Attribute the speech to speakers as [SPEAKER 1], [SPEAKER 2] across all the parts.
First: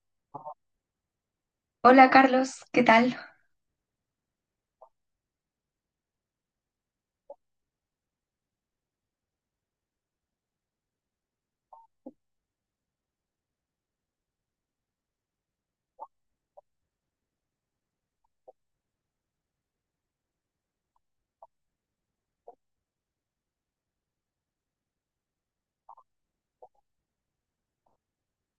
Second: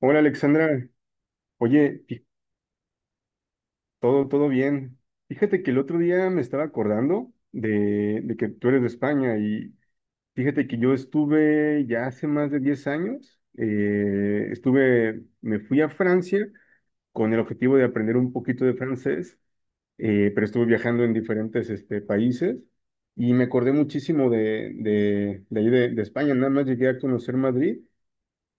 [SPEAKER 1] Hola, Alexandra, oye,
[SPEAKER 2] Hola Carlos, ¿qué tal?
[SPEAKER 1] todo bien. Fíjate que el otro día me estaba acordando de que tú eres de España. Y fíjate que yo estuve ya hace más de 10 años, estuve, me fui a Francia con el objetivo de aprender un poquito de francés. Pero estuve viajando en diferentes países y me acordé muchísimo de ahí de España. Nada más llegué a conocer Madrid.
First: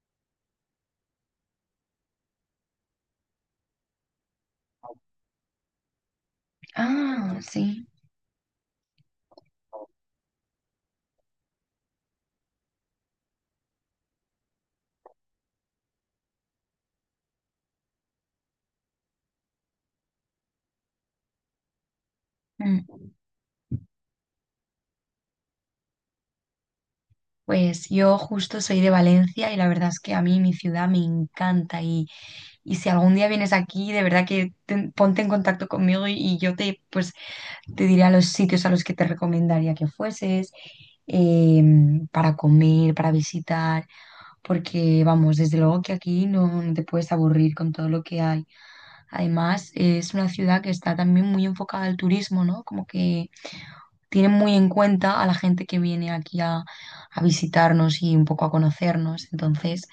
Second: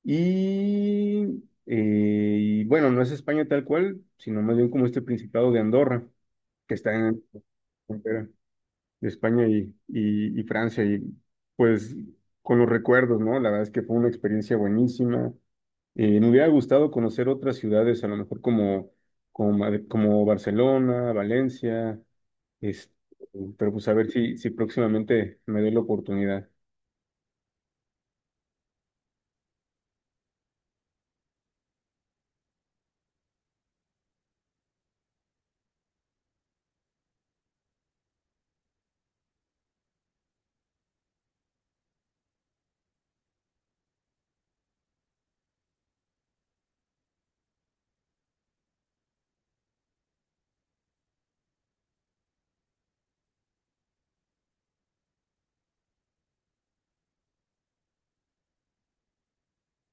[SPEAKER 1] Y, y bueno, no es España tal cual, sino más bien como este Principado de Andorra, que está en
[SPEAKER 2] Ah,
[SPEAKER 1] la
[SPEAKER 2] sí.
[SPEAKER 1] frontera de España y Francia. Y pues con los recuerdos, ¿no? La verdad es que fue una experiencia buenísima. Me hubiera gustado conocer otras ciudades, a lo mejor como, como Barcelona, Valencia,
[SPEAKER 2] Mm,
[SPEAKER 1] este, pero pues a ver si próximamente me doy la oportunidad.
[SPEAKER 2] pues yo justo soy de Valencia y la verdad es que a mí mi ciudad me encanta, y si algún día vienes aquí, de verdad que ponte en contacto conmigo y yo te, pues, te diré a los sitios a los que te recomendaría que fueses para comer, para visitar, porque vamos, desde luego que aquí no, no te puedes aburrir con todo lo que hay. Además, es una ciudad que está también muy enfocada al turismo, ¿no? Como que tienen muy en cuenta a la gente que viene aquí a visitarnos y un poco a conocernos. Entonces,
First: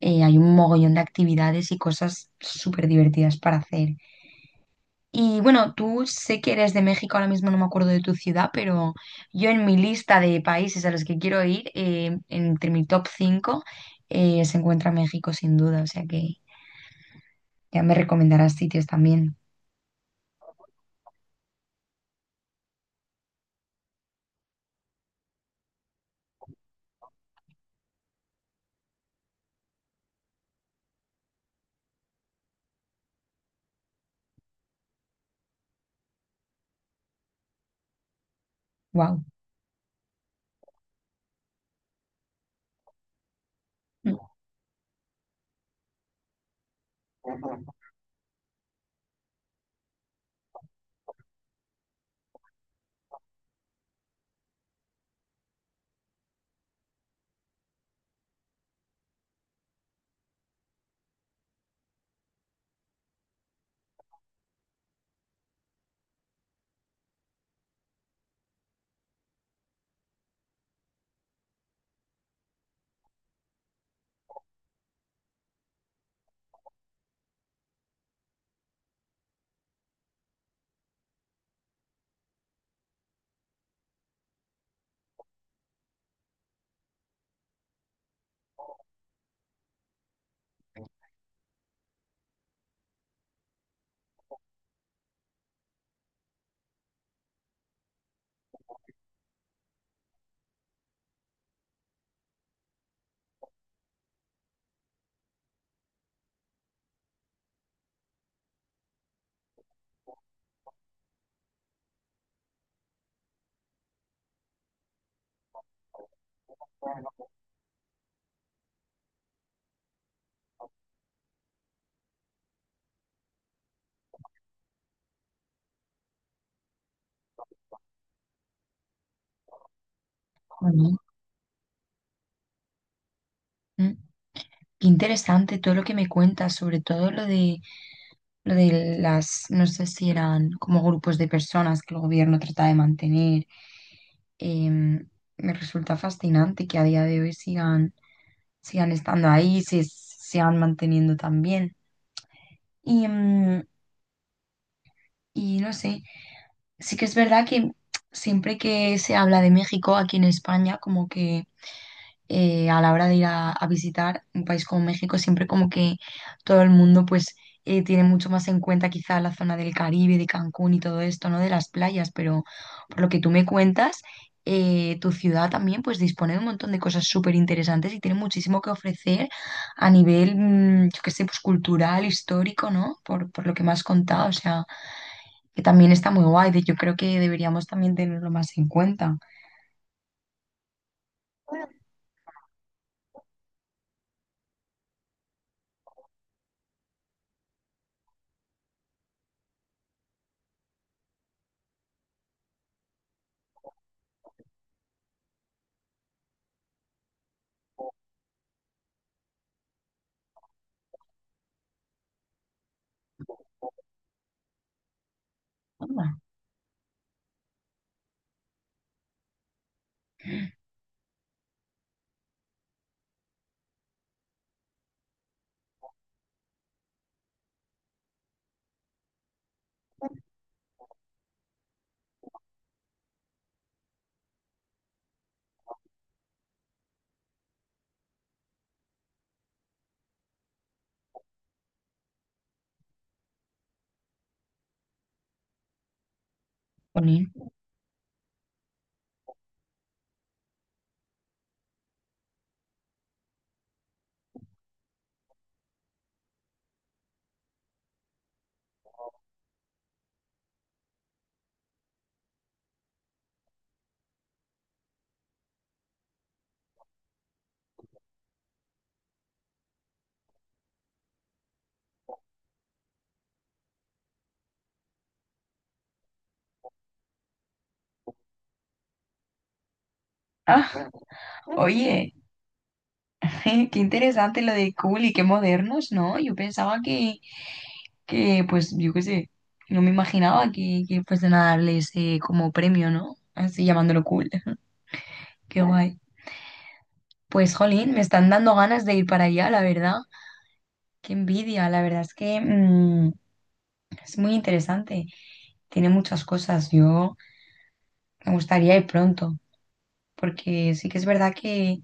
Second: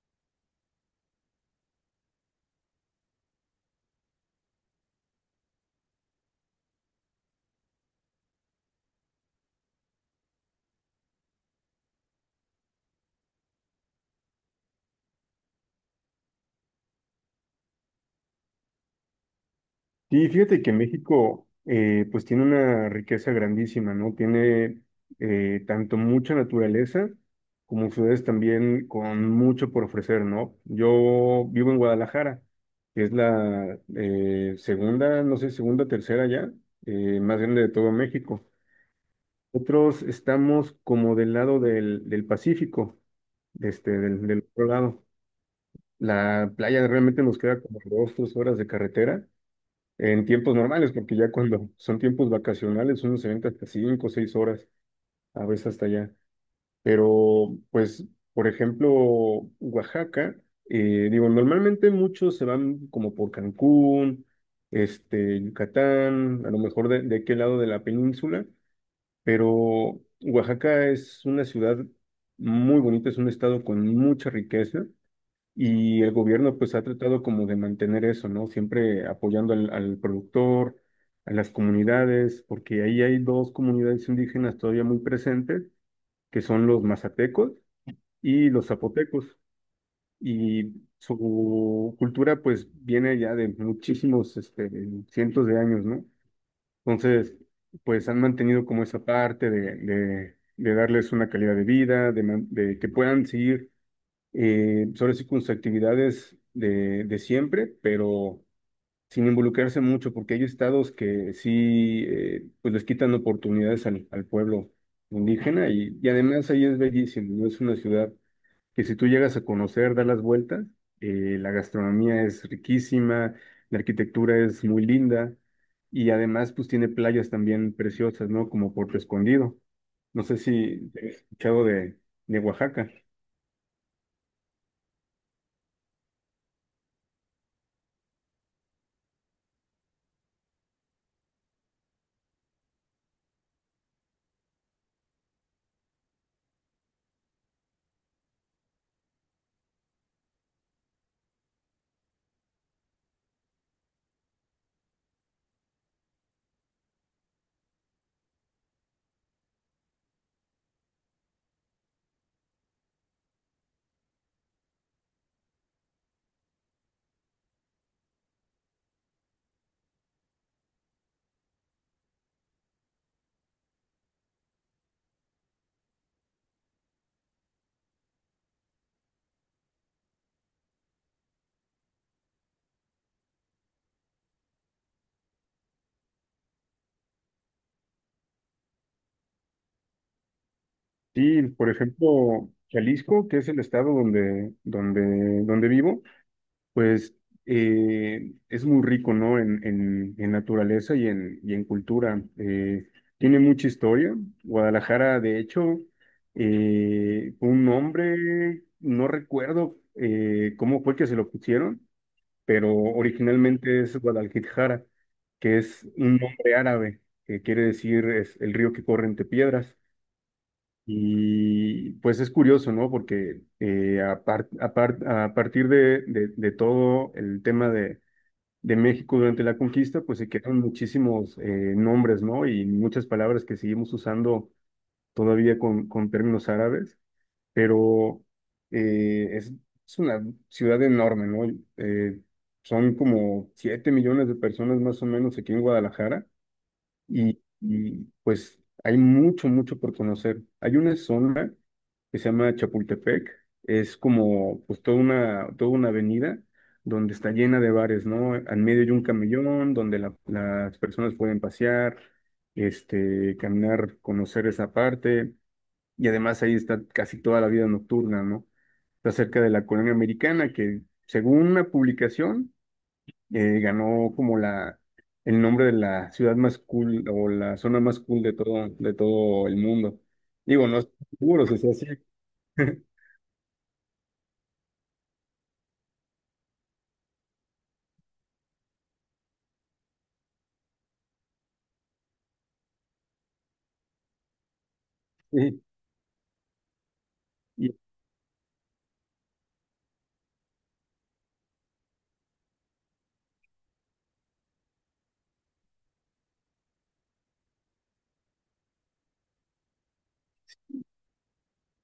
[SPEAKER 2] hay un mogollón de actividades y cosas súper divertidas para hacer. Y bueno, tú sé que eres de México, ahora mismo no me acuerdo de tu ciudad, pero yo en mi lista de países a los que quiero ir, entre mi top 5 se encuentra México sin duda, o sea que ya me recomendarás sitios también.
[SPEAKER 1] Sí, fíjate que México, pues tiene una riqueza grandísima, ¿no? Tiene, tanto mucha naturaleza como ciudades también con mucho por ofrecer, ¿no? Yo vivo en Guadalajara, que es la segunda, no sé, segunda, tercera ya, más grande de todo México.
[SPEAKER 2] Wow.
[SPEAKER 1] Otros estamos como del lado del Pacífico, del otro lado. La playa realmente nos queda como dos, tres horas de carretera en tiempos normales, porque ya cuando son tiempos vacacionales uno se venta hasta 5 o 6 horas, a veces hasta allá. Pero, pues, por ejemplo, Oaxaca, digo, normalmente muchos se van como por Cancún, Yucatán, a lo mejor de aquel lado de la península, pero Oaxaca es una ciudad muy bonita, es un estado con mucha riqueza y el gobierno pues ha tratado como de mantener eso, ¿no? Siempre apoyando al productor, a las comunidades, porque ahí hay dos comunidades indígenas todavía muy presentes, que son los mazatecos y los zapotecos. Y su cultura pues viene ya de muchísimos, cientos de años, ¿no? Entonces, pues han mantenido como esa parte de darles una calidad de vida, de que puedan seguir, sobre sí con sus actividades de siempre, pero sin involucrarse mucho, porque hay estados que sí, pues les quitan oportunidades al pueblo indígena. Y, y además ahí es bellísimo, ¿no? Es una ciudad que si tú llegas a conocer, das las vueltas, la gastronomía es riquísima, la arquitectura es muy linda y además pues tiene playas también preciosas, ¿no? Como Puerto Escondido. No sé si has escuchado de Oaxaca.
[SPEAKER 2] Qué interesante todo lo que me cuentas, sobre todo lo de las, no sé si eran como grupos de personas que el gobierno trata de mantener. Em, me resulta fascinante que a día de hoy sigan, sigan estando ahí, se sigan manteniendo también. Y, y no sé, sí que es verdad que siempre que se habla de México aquí en España, como que a la hora de ir a visitar un país como México, siempre como que todo el mundo pues tiene mucho más en cuenta quizá la zona del Caribe, de Cancún y todo esto, ¿no? De las playas, pero por lo que tú me cuentas, tu ciudad también pues dispone de un montón de cosas súper interesantes y tiene muchísimo que ofrecer a nivel, yo qué sé, pues cultural, histórico, ¿no? Por lo que me has contado, o sea, que también está muy guay, yo creo que deberíamos también tenerlo más en cuenta.
[SPEAKER 1] Sí, por ejemplo, Jalisco, que es el estado donde, donde vivo, pues, es muy rico, ¿no? En naturaleza y en cultura. Tiene mucha historia. Guadalajara, de hecho, fue un nombre, no recuerdo cómo fue que se lo pusieron, pero originalmente es Guadalquijara, que es un nombre árabe, que quiere decir es el río que corre entre piedras. Y pues es curioso, ¿no? Porque, a partir de todo el tema de México durante la conquista, pues se quedaron muchísimos, nombres, ¿no? Y muchas palabras que seguimos usando todavía con términos árabes. Pero, eh, es, es una ciudad enorme, ¿no? Eh, Son como 7 millones de personas más o menos aquí en Guadalajara.
[SPEAKER 2] Jolín.
[SPEAKER 1] Y, y pues hay mucho, mucho por conocer. Hay una zona que se llama Chapultepec, es como pues toda una avenida donde está llena de bares, ¿no? Al medio hay un camellón donde las personas pueden pasear, caminar, conocer esa parte. Y además ahí está casi toda la vida nocturna, ¿no? Está cerca de la colonia americana que, según una publicación, ganó como el nombre de la ciudad más cool o la zona más cool de todo el mundo. Digo, no
[SPEAKER 2] Ah,
[SPEAKER 1] estoy seguro si sea así.
[SPEAKER 2] oye, qué interesante lo de cool y qué modernos, ¿no? Yo pensaba que pues, yo qué sé, no me imaginaba que fuesen a darles como premio, ¿no? Así llamándolo cool. Qué
[SPEAKER 1] Sí,
[SPEAKER 2] guay. Pues,
[SPEAKER 1] y-
[SPEAKER 2] jolín, me están dando ganas de ir para allá, la verdad. Qué envidia, la verdad es que es muy interesante. Tiene muchas cosas. Yo me gustaría ir pronto, porque sí que es verdad que,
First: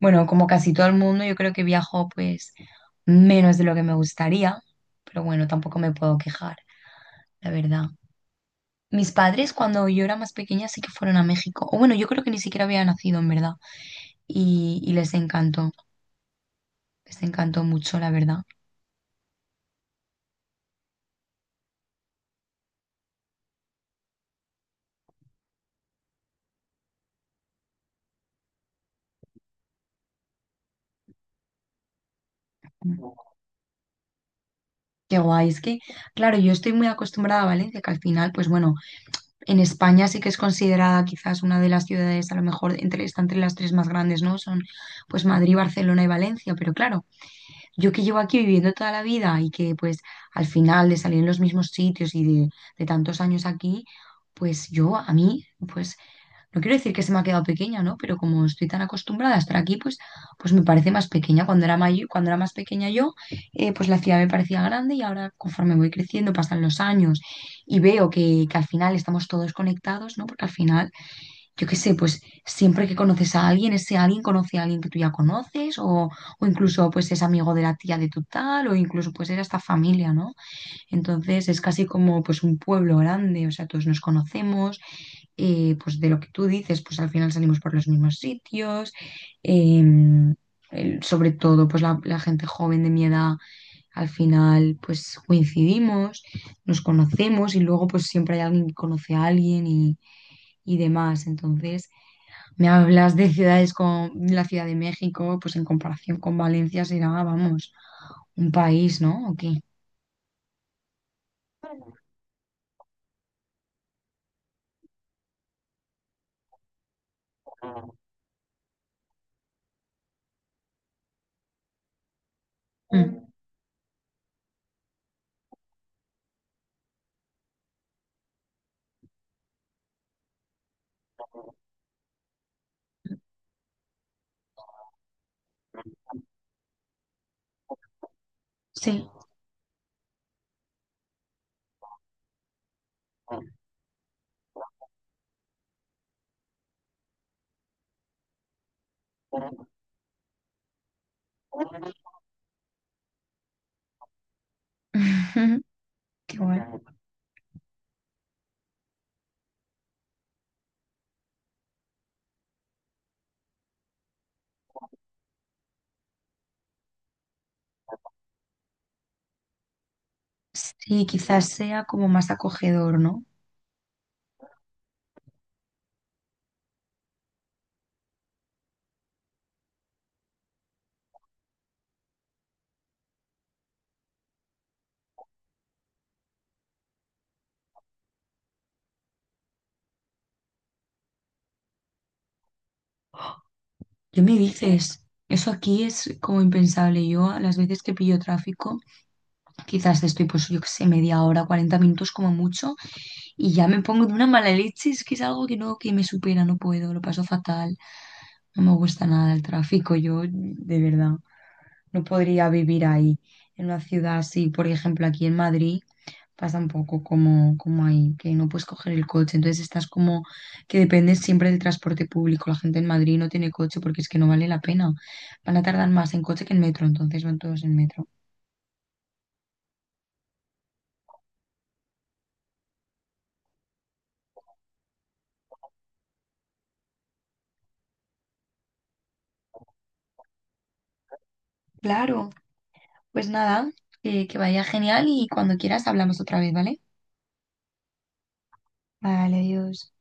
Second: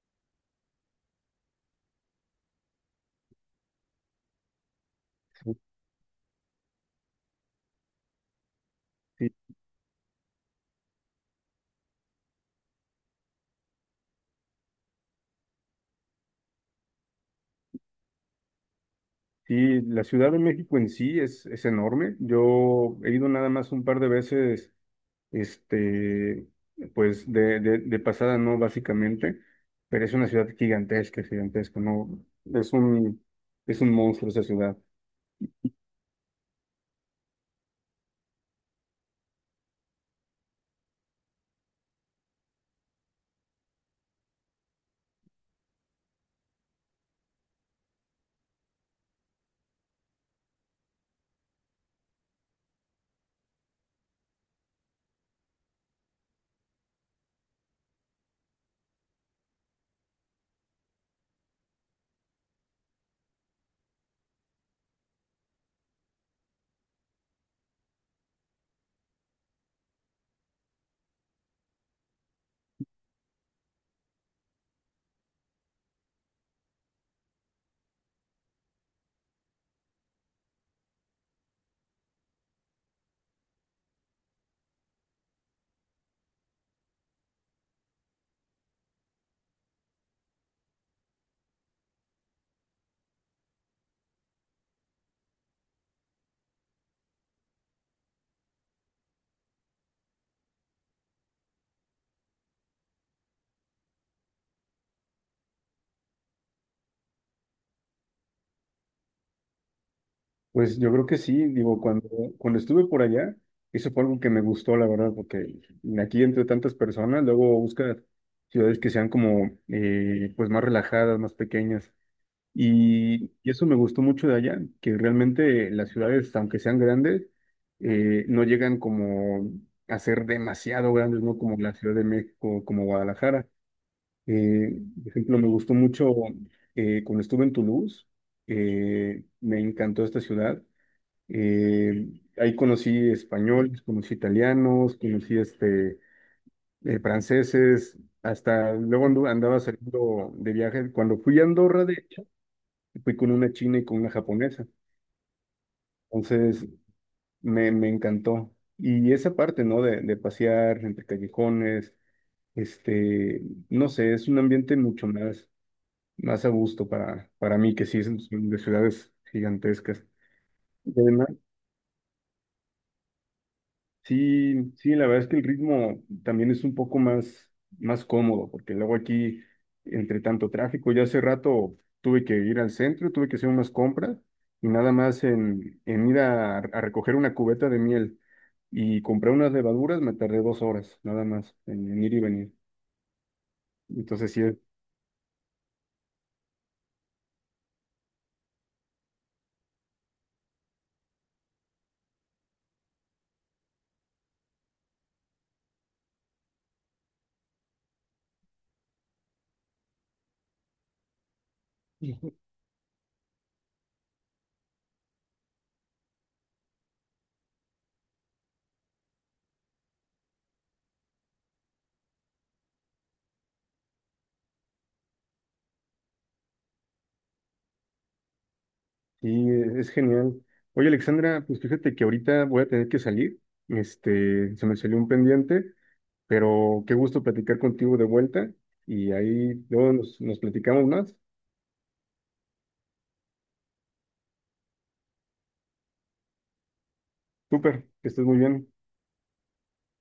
[SPEAKER 2] bueno, como casi todo el mundo, yo creo que viajo pues menos de lo que me gustaría, pero bueno, tampoco me puedo quejar, la verdad. Mis
[SPEAKER 1] sí,
[SPEAKER 2] padres cuando yo era más pequeña sí que fueron a México, o bueno, yo creo que ni siquiera había nacido en verdad, y les encantó mucho, la verdad.
[SPEAKER 1] sí, la Ciudad de México en sí es enorme. Yo he ido nada más un par de veces, este, pues de pasada, ¿no? Básicamente, pero es una ciudad gigantesca, gigantesca, ¿no? Es un, es un monstruo esa ciudad.
[SPEAKER 2] Qué guay, es que, claro, yo estoy muy acostumbrada a Valencia, que al final, pues bueno, en España sí que es considerada quizás una de las ciudades, a lo mejor entre, está entre las tres más grandes, ¿no? Son pues Madrid, Barcelona y Valencia, pero claro, yo que llevo aquí viviendo toda la vida y que pues al final de salir en los mismos sitios y de tantos años aquí, pues yo a mí, pues no quiero decir que se me ha quedado pequeña, ¿no? Pero como estoy tan acostumbrada a estar aquí, pues, pues me parece más pequeña. Cuando era mayor, cuando era más pequeña yo, pues la ciudad me parecía grande y ahora conforme voy creciendo, pasan los años y veo que al final estamos todos conectados, ¿no? Porque al final, yo qué sé, pues siempre que conoces a alguien, ese alguien conoce a alguien que tú ya conoces o incluso pues es amigo de la tía de tu tal o incluso pues era hasta familia, ¿no? Entonces es casi como pues un pueblo grande, o sea, todos nos conocemos, pues de lo que tú dices, pues al final salimos por los mismos sitios, em, sobre todo pues la gente joven de mi edad, al final pues coincidimos, nos conocemos y luego pues siempre hay alguien que conoce a alguien y demás. Entonces, me hablas de ciudades como la Ciudad de México, pues en comparación con Valencia será, vamos, un país, ¿no? ¿O qué?
[SPEAKER 1] Pues yo creo que sí, digo, cuando estuve por allá, eso fue algo que me gustó, la verdad, porque aquí entre tantas personas, luego buscas ciudades que sean como, pues más relajadas, más pequeñas.
[SPEAKER 2] Mm.
[SPEAKER 1] Y eso me gustó mucho de allá, que realmente las ciudades, aunque sean grandes, no llegan como a ser demasiado grandes, ¿no? Como la Ciudad de México, como Guadalajara. Eh, por ejemplo, me gustó mucho, cuando estuve en Toulouse,
[SPEAKER 2] Sí.
[SPEAKER 1] me encantó esta ciudad. eh, Ahí conocí españoles, conocí italianos, conocí franceses, hasta luego andaba saliendo de viaje. Cuando fui a Andorra, de hecho, fui con una china y con una japonesa.
[SPEAKER 2] Qué guay.
[SPEAKER 1] Entonces me encantó. Y esa parte, ¿no? De pasear entre callejones, este, no sé, es un ambiente mucho más, más a gusto para mí, que sí, son son de ciudades gigantescas.
[SPEAKER 2] Sí, quizás sea como más acogedor, ¿no?
[SPEAKER 1] Sí, sí, la verdad es que el ritmo también es un poco más, más cómodo, porque luego aquí, entre tanto tráfico, ya hace rato tuve que ir al centro, tuve que hacer unas compras y nada más en ir a recoger una cubeta de miel y comprar unas levaduras, me tardé 2 horas, nada más, en ir y venir.
[SPEAKER 2] ¿Qué
[SPEAKER 1] Entonces
[SPEAKER 2] me
[SPEAKER 1] sí, es-
[SPEAKER 2] dices? Eso aquí es como impensable. Yo a las veces que pillo tráfico, quizás estoy pues yo qué sé, media hora, 40 minutos como mucho, y ya me pongo de una mala leche. Es que es algo que no, que me supera, no puedo, lo paso fatal. No me gusta nada el tráfico, yo de verdad no podría vivir ahí, en una ciudad así, por ejemplo, aquí en Madrid pasa un poco como, como ahí, que no puedes coger el coche, entonces estás como que dependes siempre del transporte público. La gente en Madrid no tiene coche porque es que no vale la pena. Van a tardar más en coche que en metro, entonces van todos en metro.
[SPEAKER 1] sí, es genial. Oye, Alexandra, pues fíjate que ahorita voy a tener que salir, se me salió un pendiente. Pero qué gusto platicar contigo de vuelta y ahí luego nos platicamos más.
[SPEAKER 2] Claro, pues nada, que vaya genial y cuando quieras hablamos otra vez, ¿vale?
[SPEAKER 1] Súper, que estés muy bien.
[SPEAKER 2] Vale, adiós.